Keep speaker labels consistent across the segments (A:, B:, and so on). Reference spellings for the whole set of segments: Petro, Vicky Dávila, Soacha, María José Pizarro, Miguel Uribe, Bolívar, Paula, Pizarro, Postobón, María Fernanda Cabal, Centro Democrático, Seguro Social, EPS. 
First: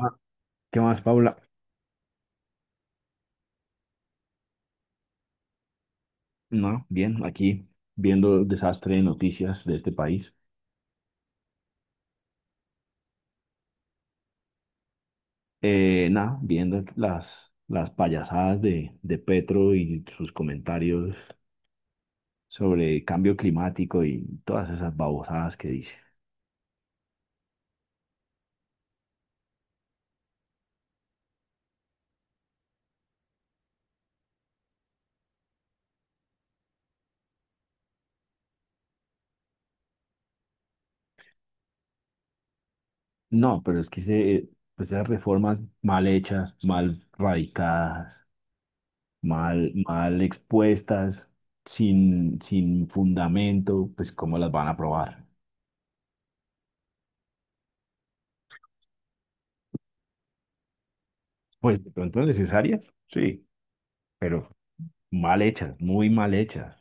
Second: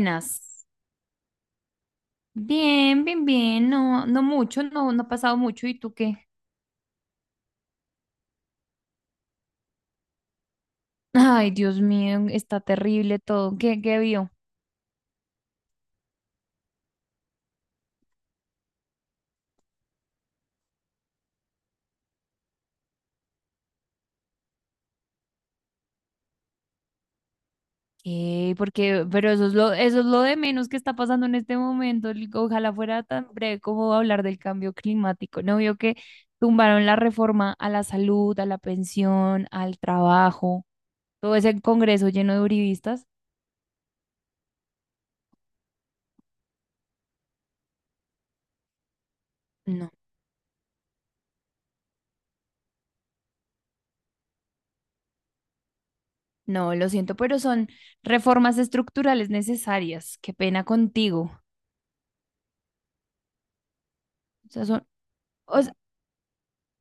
A: Ah, ¿qué más, Paula?
B: Bien, bien, bien. No, no mucho, no, no ha pasado mucho. ¿Y tú qué?
A: No, bien, aquí viendo el desastre de noticias de este país.
B: Ay, Dios mío, está terrible todo. ¿Qué vio?
A: Nada, viendo las payasadas de Petro y sus comentarios sobre cambio climático y todas esas babosadas que dice.
B: ¿Qué? Porque, pero eso es lo de menos que está pasando en este momento. Ojalá fuera tan breve como hablar del cambio climático. ¿No vio que tumbaron la reforma a la salud, a la pensión, al trabajo? Todo ese congreso lleno de uribistas.
A: No, pero es que pues esas reformas mal hechas, mal radicadas,
B: No,
A: mal expuestas, sin fundamento, pues ¿cómo las van a aprobar?
B: no, lo siento, pero son reformas estructurales necesarias. Qué pena contigo.
A: Pues de pronto necesarias, sí, pero mal
B: O s-
A: hechas, muy mal hechas.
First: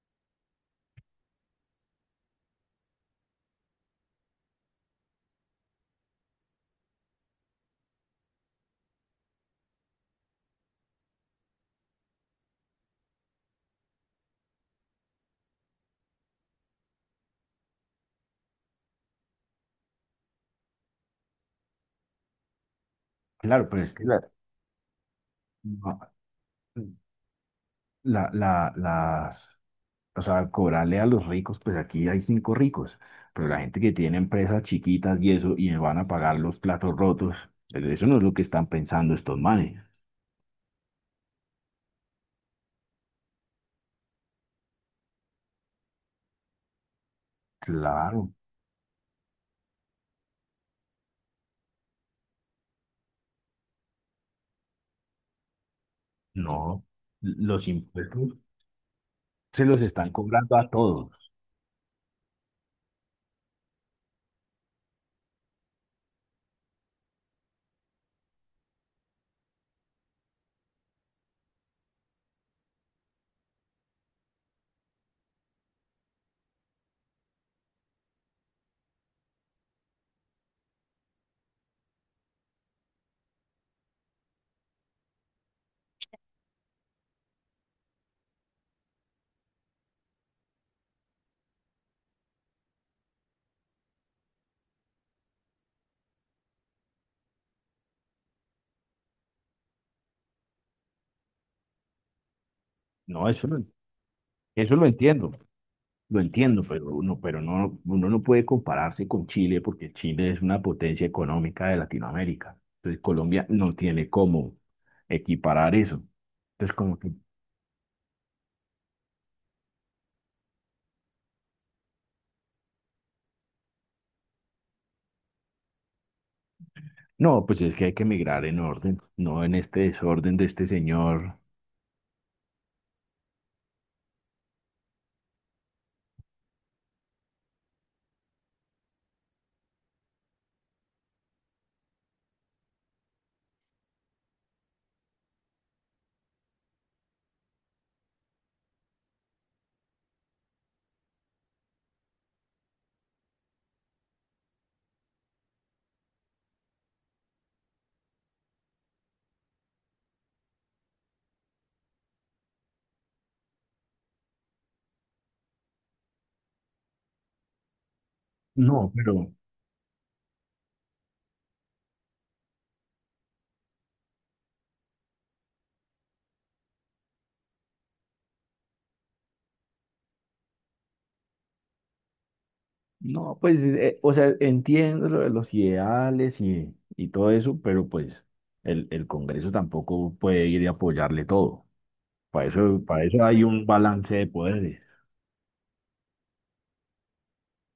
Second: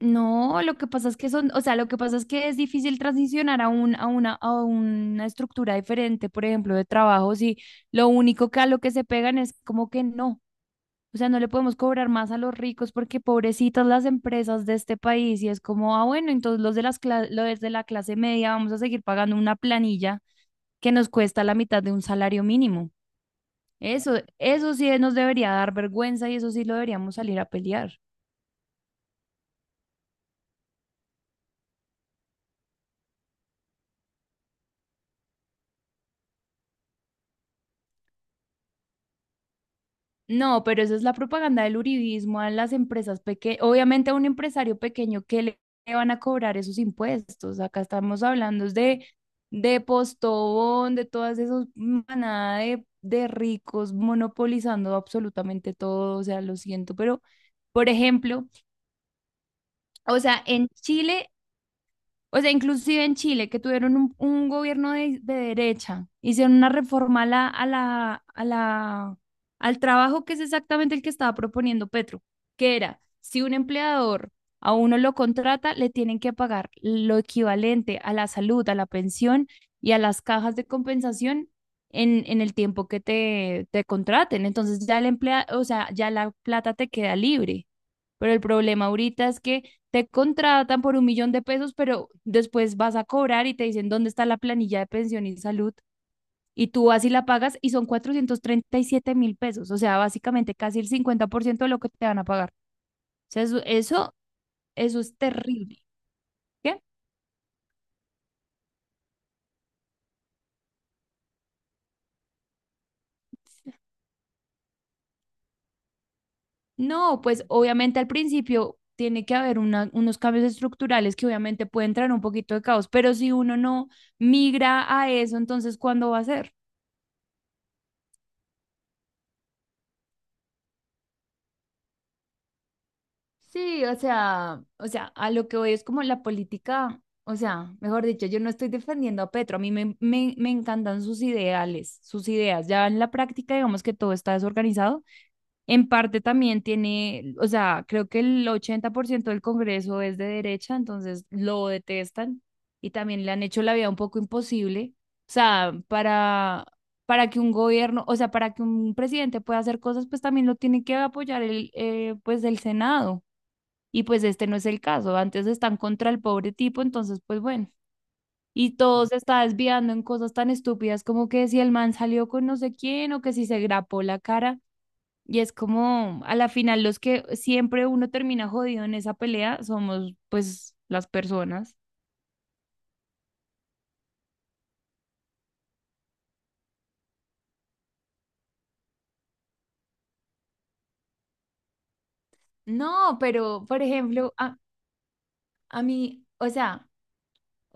B: no, lo que pasa es que son, o sea, lo que pasa es que es difícil transicionar a un, a una estructura diferente, por ejemplo, de trabajo, si lo único que a lo que se pegan es como que no. O sea, no le podemos cobrar más a los ricos porque pobrecitas las empresas de este país y es como, ah, bueno, entonces los de la clase media vamos a seguir pagando una planilla que nos cuesta la mitad de un salario mínimo.
A: Claro, pero es que
B: Eso,
A: claro.
B: eso sí nos debería dar
A: No,
B: vergüenza y eso sí lo deberíamos salir a pelear.
A: las, o sea, cobrarle a los ricos, pues aquí hay cinco ricos, pero la gente que tiene empresas chiquitas y eso, y van a pagar los platos rotos, pues eso no es lo que están pensando estos manes.
B: No, pero eso es la propaganda del uribismo a las empresas pequeñas. Obviamente a un empresario pequeño, ¿que le van a cobrar esos impuestos? Acá estamos
A: Claro,
B: hablando de Postobón, de todas esas manadas de ricos monopolizando absolutamente todo. O sea, lo
A: no,
B: siento, pero,
A: los
B: por
A: impuestos
B: ejemplo,
A: se los están
B: o sea,
A: cobrando
B: en
A: a todos.
B: Chile o sea, inclusive en Chile, que tuvieron un gobierno de derecha, hicieron una reforma al trabajo que es exactamente el que estaba proponiendo Petro, que era, si un empleador a uno lo contrata, le tienen que pagar lo equivalente a la salud, a la pensión y a las cajas de compensación en el tiempo que te contraten. Entonces ya el emplea, o sea, ya la plata te queda libre. Pero el problema ahorita es que te contratan por 1.000.000 de pesos, pero después vas a cobrar y te dicen dónde está la planilla de pensión y salud. Y tú así la pagas y son 437.000 pesos, o sea, básicamente casi el 50% de lo que te van a pagar.
A: No,
B: O sea, eso, eso,
A: eso lo
B: eso es
A: entiendo.
B: terrible.
A: Lo entiendo,
B: ¿Qué?
A: pero uno, pero no, uno no puede compararse con Chile porque Chile es una potencia económica de Latinoamérica. Entonces Colombia no tiene cómo equiparar eso. Entonces como que,
B: No, pues obviamente al principio tiene que haber unos cambios estructurales que obviamente pueden traer un poquito de caos, pero si uno no migra a eso, entonces ¿cuándo va a ser?
A: no, pues es que hay que migrar en orden, no en este desorden de este señor.
B: Sí, o sea, a lo que voy es como la política, o sea, mejor dicho, yo no estoy defendiendo a Petro, a mí me encantan sus ideales, sus ideas, ya en la práctica digamos que todo está desorganizado, en parte también tiene, o sea, creo que el 80% del Congreso es de derecha, entonces lo detestan y también le han hecho la vida un poco imposible, o sea, para que un gobierno, o sea, para que un presidente pueda hacer cosas, pues también lo tiene que apoyar el, pues el Senado. Y pues este no es el caso, antes están contra el pobre tipo, entonces pues bueno. Y
A: No,
B: todo se
A: pero…
B: está desviando en cosas tan estúpidas como que si el man salió con no sé quién o que si se grapó la cara. Y es como, a la final, los que siempre uno termina jodido en esa pelea somos pues las personas.
A: No, pues, o sea, entiendo lo de los ideales y todo eso, pero pues el Congreso tampoco puede ir y apoyarle todo. Para
B: No,
A: eso hay un
B: pero por
A: balance de
B: ejemplo, a,
A: poderes.
B: a mí, o sea,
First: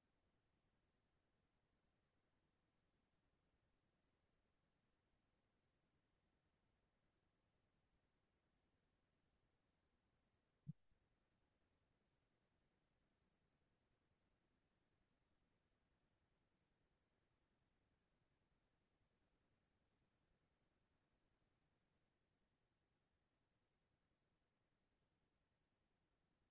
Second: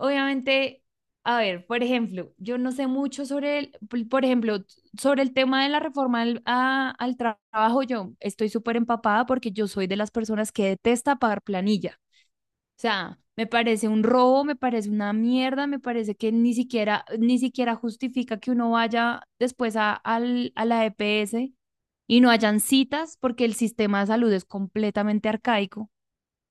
B: obviamente, a ver, por ejemplo, yo no sé mucho sobre el, por ejemplo, sobre el tema de la reforma al trabajo, yo estoy súper empapada porque yo soy de las personas que detesta pagar planilla. O sea, me parece un robo, me parece una mierda, me parece que ni siquiera justifica que uno vaya después a a la EPS y no hayan citas porque el sistema de salud es completamente arcaico.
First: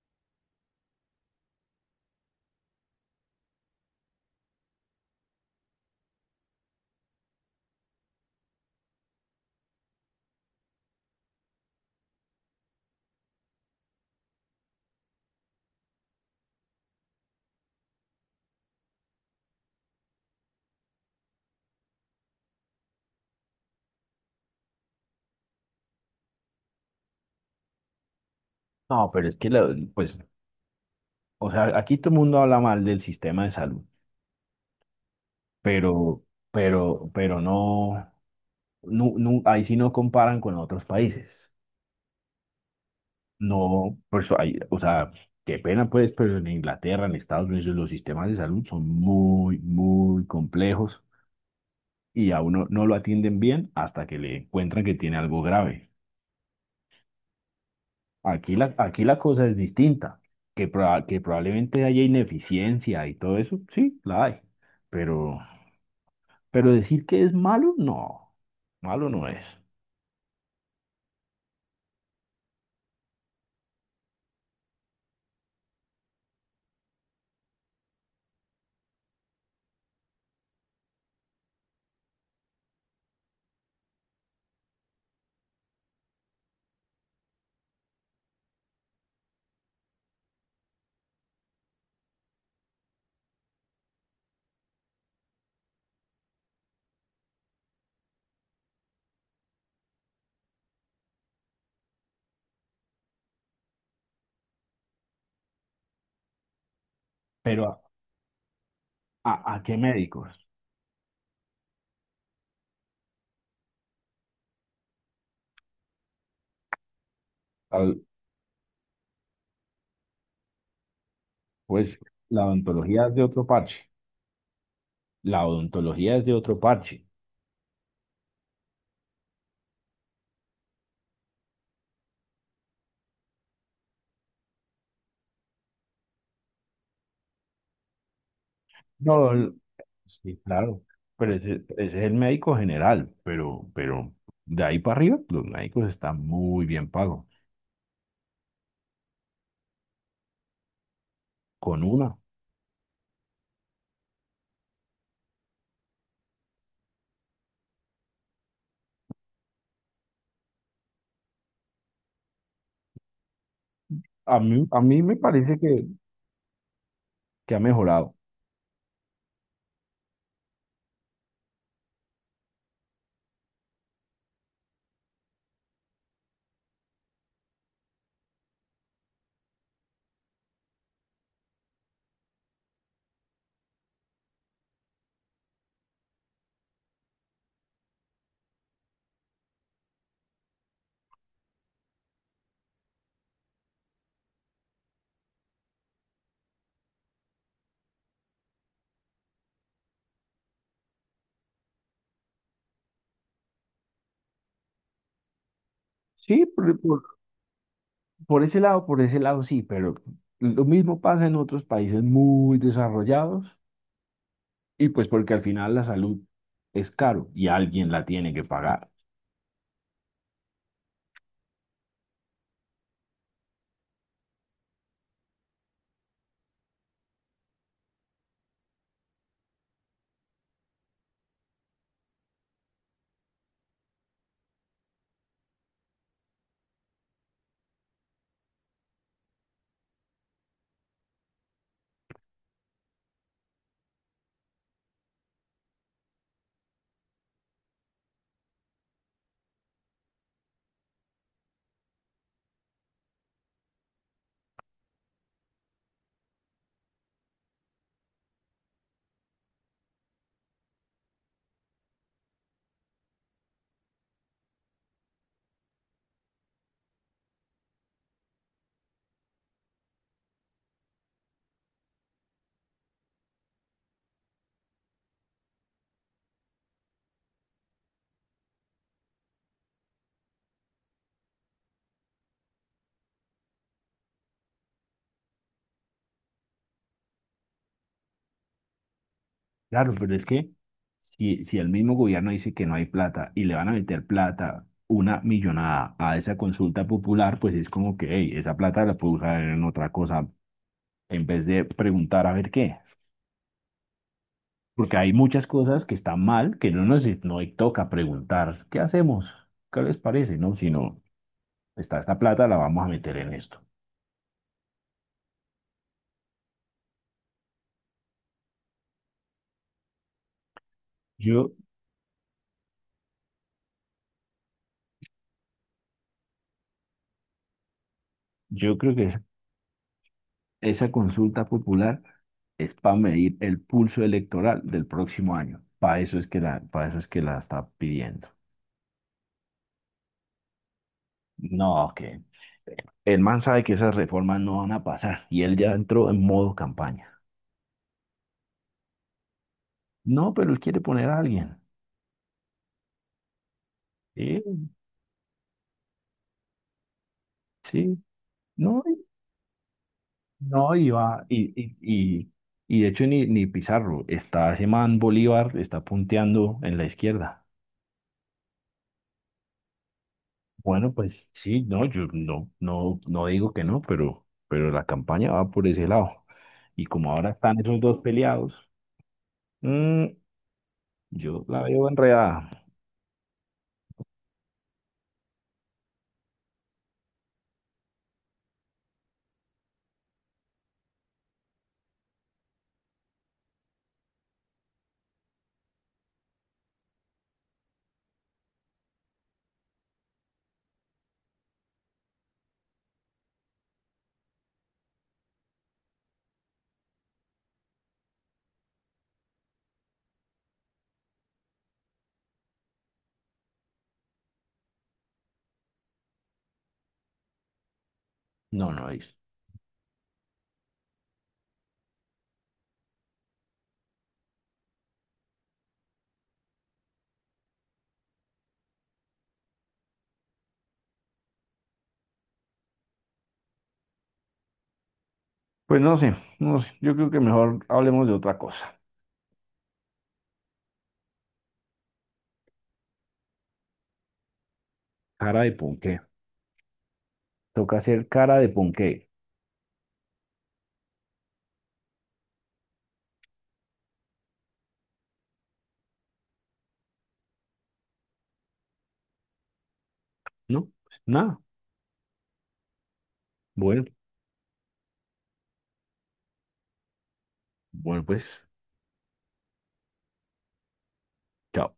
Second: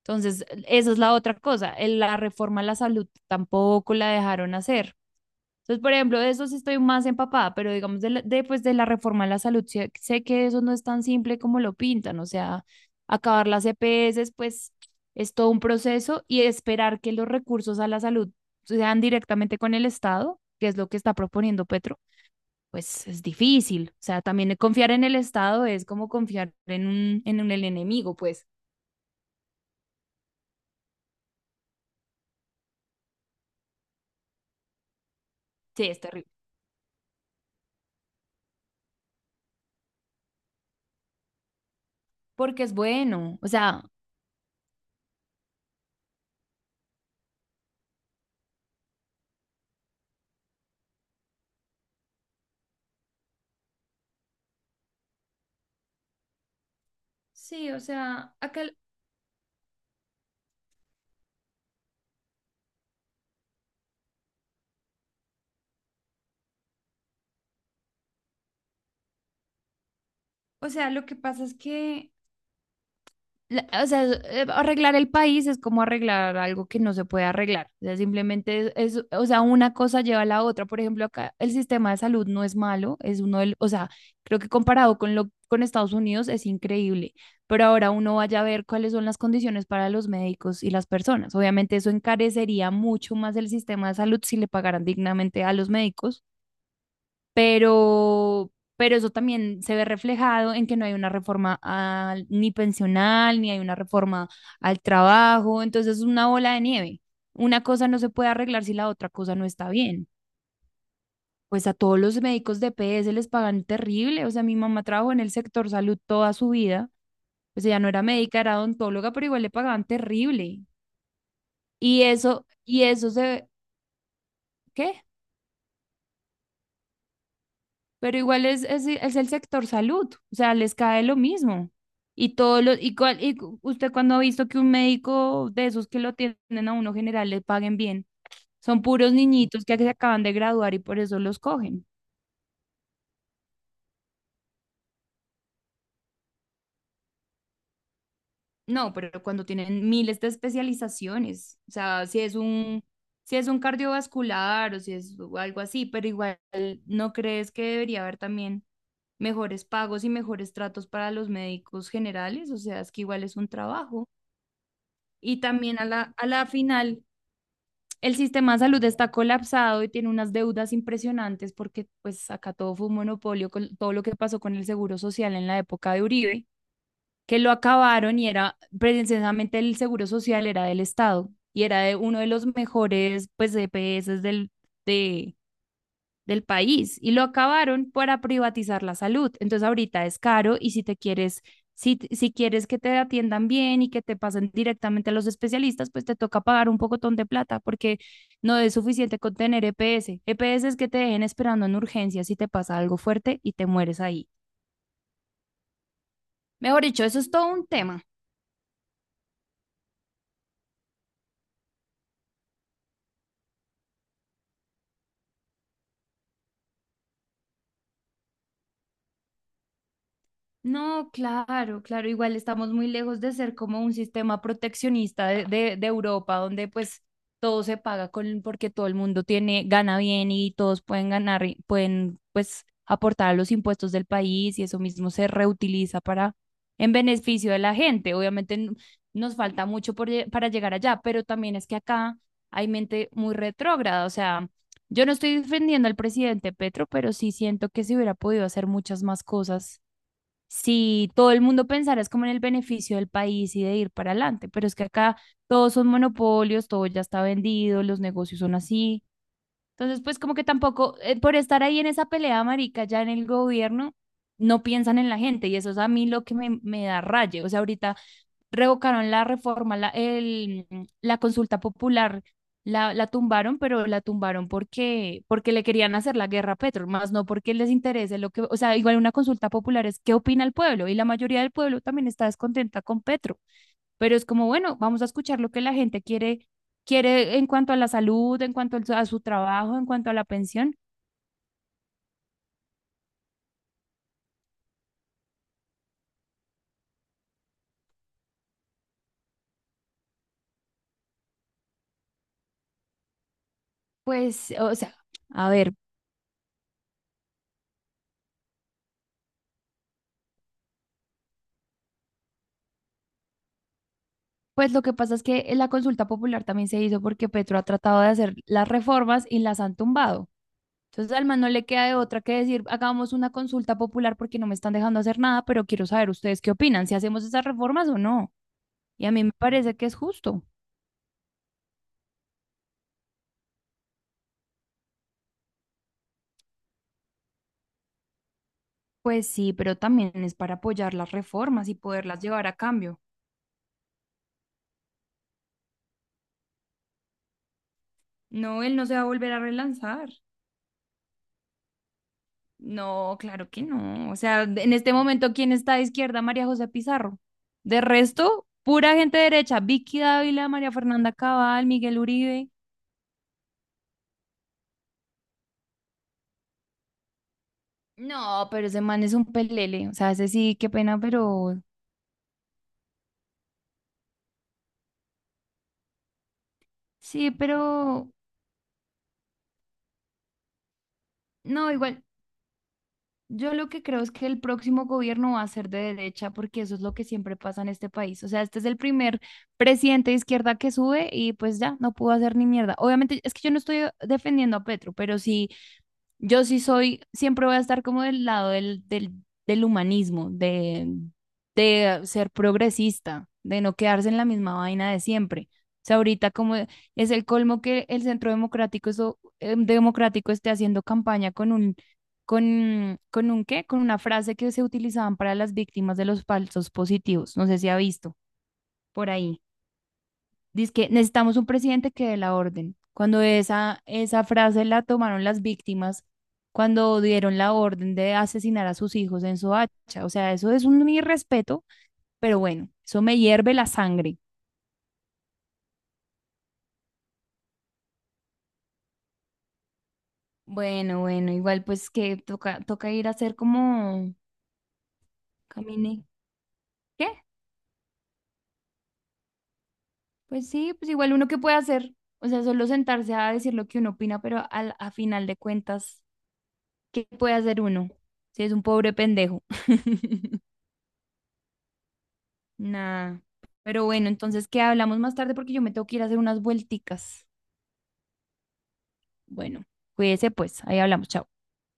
B: Entonces, esa es la otra cosa. La reforma a la salud tampoco la dejaron hacer. Entonces, por ejemplo, de eso sí estoy más empapada, pero digamos, pues, de la reforma a la salud, sé que eso no es tan simple como lo pintan. O sea, acabar las EPS, pues es todo un proceso y esperar que los recursos a la salud sean directamente con el Estado, que es lo que está proponiendo Petro, pues es difícil. O sea, también confiar en el Estado es como confiar en un, el enemigo, pues
A: No, pero es que, pues, o sea, aquí todo el mundo habla mal del sistema de salud,
B: sí, es
A: pero,
B: terrible.
A: pero no, no- ahí sí no comparan con otros países.
B: Porque es bueno, o sea,
A: No, pues, ahí- o sea, qué pena pues, pero en Inglaterra, en Estados Unidos, los sistemas de salud son muy, muy complejos y a uno no lo atienden bien hasta que le encuentran que tiene algo grave.
B: sí, o sea, acá,
A: Aquí la cosa es distinta, que, que probablemente haya ineficiencia y todo eso, sí, la hay, pero… Pero decir que es malo no es.
B: o sea, lo que pasa es que o sea, arreglar el país es como arreglar algo que no se puede arreglar, o sea, simplemente o sea, una cosa lleva a la otra, por ejemplo, acá el sistema de salud no es malo, es uno del, o sea, creo que comparado con Estados Unidos es increíble, pero ahora uno vaya a ver cuáles son las condiciones para los médicos y las personas. Obviamente eso encarecería mucho más el sistema de salud si le pagaran dignamente a los médicos pero, pero eso también se ve reflejado en que no hay una reforma al- ni pensional, ni hay una reforma al trabajo, entonces es una bola de nieve. Una
A: Pero ¿a,
B: cosa no se puede arreglar si la otra cosa no
A: a
B: está
A: qué
B: bien.
A: médicos?
B: Pues a todos los médicos de PS les pagan terrible, o sea, mi mamá trabajó en el sector salud toda su vida, pues ella no
A: Al-
B: era médica, era odontóloga, pero igual le pagaban terrible.
A: pues
B: Y
A: la
B: eso, y
A: odontología
B: eso
A: es de otro
B: se,
A: parche,
B: ¿Qué?
A: la odontología es de otro parche.
B: Pero igual es el sector salud, o sea, les cae lo mismo. Y todo lo, y, cuál- y cu- Usted cuando ha visto que un médico de esos que lo tienen a uno general le paguen bien, son puros
A: No, el-
B: niñitos que se acaban de
A: sí,
B: graduar y
A: claro,
B: por eso
A: pero
B: los
A: ese
B: cogen.
A: es el médico general, pero de ahí para arriba los médicos están muy bien pagos,
B: No, pero cuando tienen miles de especializaciones, o
A: con
B: sea,
A: una.
B: si es un cardiovascular o si es algo así, pero igual, ¿no crees que debería haber también mejores pagos y mejores tratos para los médicos generales? O sea, es que igual es un trabajo.
A: A mí me
B: Y
A: parece
B: también a la final,
A: que ha mejorado.
B: el sistema de salud está colapsado y tiene unas deudas impresionantes porque pues acá todo fue un monopolio con todo lo que pasó con el Seguro Social en la época de Uribe, que lo acabaron y era precisamente el Seguro Social era del Estado y era de uno de los mejores pues EPS de, del país y lo acabaron para privatizar la salud. Entonces ahorita es caro y si te quieres, si quieres que te atiendan bien y que te pasen directamente a los especialistas, pues te toca pagar un pocotón de plata porque no es suficiente con tener EPS. EPS es que te dejen esperando en urgencias si te pasa algo fuerte y te mueres ahí.
A: Sí,
B: Mejor dicho, eso es todo un tema.
A: por ese lado sí, pero lo mismo pasa en otros países muy desarrollados. Y pues porque al final la salud es caro y alguien la tiene que pagar.
B: No, claro, claro, igual estamos muy lejos de ser como un sistema proteccionista de Europa, donde pues todo se paga con, porque todo el mundo tiene, gana bien y todos pueden ganar, y pueden pues aportar a los impuestos del país y eso mismo se reutiliza para, en beneficio de la gente. Obviamente nos falta mucho para llegar allá, pero también es que acá hay mente muy retrógrada, o sea, yo no estoy defendiendo al presidente Petro, pero sí siento que se hubiera podido hacer muchas más cosas si todo el mundo pensara es como en el beneficio del país y de ir para adelante, pero es que acá todos son monopolios, todo ya está vendido, los negocios son así. Entonces, pues como que tampoco, por estar ahí en esa pelea, marica, ya en el gobierno, no piensan en la gente y eso es a mí lo que me da raye. O sea, ahorita revocaron la consulta popular, la tumbaron, pero la tumbaron porque, porque le querían hacer la guerra a Petro, más no porque les interese lo que, o sea, igual una consulta popular es qué opina el pueblo y la mayoría del pueblo también está descontenta con Petro, pero es como, bueno, vamos a escuchar lo que la gente quiere, quiere en cuanto a la salud, en cuanto a su trabajo, en
A: Claro,
B: cuanto a
A: pero
B: la
A: es que
B: pensión,
A: si, si el mismo gobierno dice que no hay plata y le van a meter plata, una millonada a esa consulta popular, pues es como que hey, esa plata la puedo usar en otra cosa en vez de preguntar a ver qué.
B: pues, o sea,
A: Porque hay muchas
B: a ver,
A: cosas que están mal que no nos no toca preguntar, ¿qué hacemos? ¿Qué les parece? No, sino está esta plata, la vamos a meter en esto.
B: pues lo que pasa es que la consulta popular también se hizo porque Petro ha tratado de hacer las reformas y las han tumbado. Entonces al man no
A: Yo,
B: le queda de otra que decir, hagamos una consulta popular porque no me están dejando hacer nada, pero quiero saber ustedes qué opinan, si hacemos esas reformas o no.
A: yo creo que
B: Y a
A: es…
B: mí me parece que es justo.
A: Esa consulta popular es para medir el pulso electoral del próximo año. Para eso es que la está pidiendo.
B: Pues sí, pero también es para apoyar las reformas
A: No,
B: y poderlas
A: que
B: llevar a cambio.
A: el man sabe que esas reformas no van a pasar y él ya entró en modo campaña.
B: No, él no se va a volver a relanzar.
A: No, pero él quiere poner a alguien.
B: No, claro que no. O sea,
A: Sí,
B: en este momento, ¿quién está de izquierda? María José Pizarro. De
A: sí.
B: resto,
A: No,
B: pura
A: y-
B: gente derecha. Vicky Dávila, María
A: no, y
B: Fernanda
A: va,
B: Cabal, Miguel
A: y,
B: Uribe.
A: y de hecho ni Pizarro, está ese man Bolívar, está punteando en la izquierda.
B: No, pero ese man es un pelele. O sea, ese sí, qué
A: Bueno,
B: pena,
A: pues
B: pero
A: sí, no, no digo que no, pero la campaña va por ese lado. Y como
B: sí,
A: ahora están esos dos
B: pero
A: peleados, mm, yo la
B: no,
A: veo
B: igual.
A: enredada.
B: Yo lo que creo es que el próximo gobierno va a ser de derecha porque eso es lo que siempre pasa en este país. O sea, este es el primer presidente de izquierda que sube y pues ya no pudo hacer ni mierda. Obviamente es que yo no estoy defendiendo a Petro, pero sí, yo sí soy, siempre voy a estar como del lado del, del humanismo, de ser progresista, de no quedarse en la misma vaina de siempre. O sea, ahorita como es el colmo que el Centro Democrático, eso, Democrático esté haciendo campaña con un qué, con una frase que se utilizaban para las víctimas de los falsos positivos. No sé si ha visto
A: No, no es.
B: por ahí. Dice que necesitamos un presidente que dé la orden. Cuando esa frase la tomaron las víctimas, cuando dieron la orden de asesinar a sus hijos en Soacha. O sea, eso es un irrespeto, pero bueno, eso me hierve la sangre.
A: Pues no sé, no sé. Yo creo que mejor hablemos de otra cosa.
B: Bueno, bueno, igual pues que toca, toca ir a hacer como
A: Cara de ponqué.
B: camine. ¿Qué?
A: Toca hacer cara de ponqué.
B: Pues sí, pues igual uno que puede hacer, o sea, solo sentarse a decir lo que uno opina, pero al, a final de cuentas, ¿qué puede hacer uno? Si es un pobre pendejo.
A: No, pues nada.
B: Nada.
A: Bueno,
B: Pero bueno, entonces, ¿qué hablamos más tarde? Porque yo me tengo que ir a hacer unas vuelticas.
A: bueno, pues,
B: Bueno, cuídese pues, ahí hablamos, chao.
A: chao.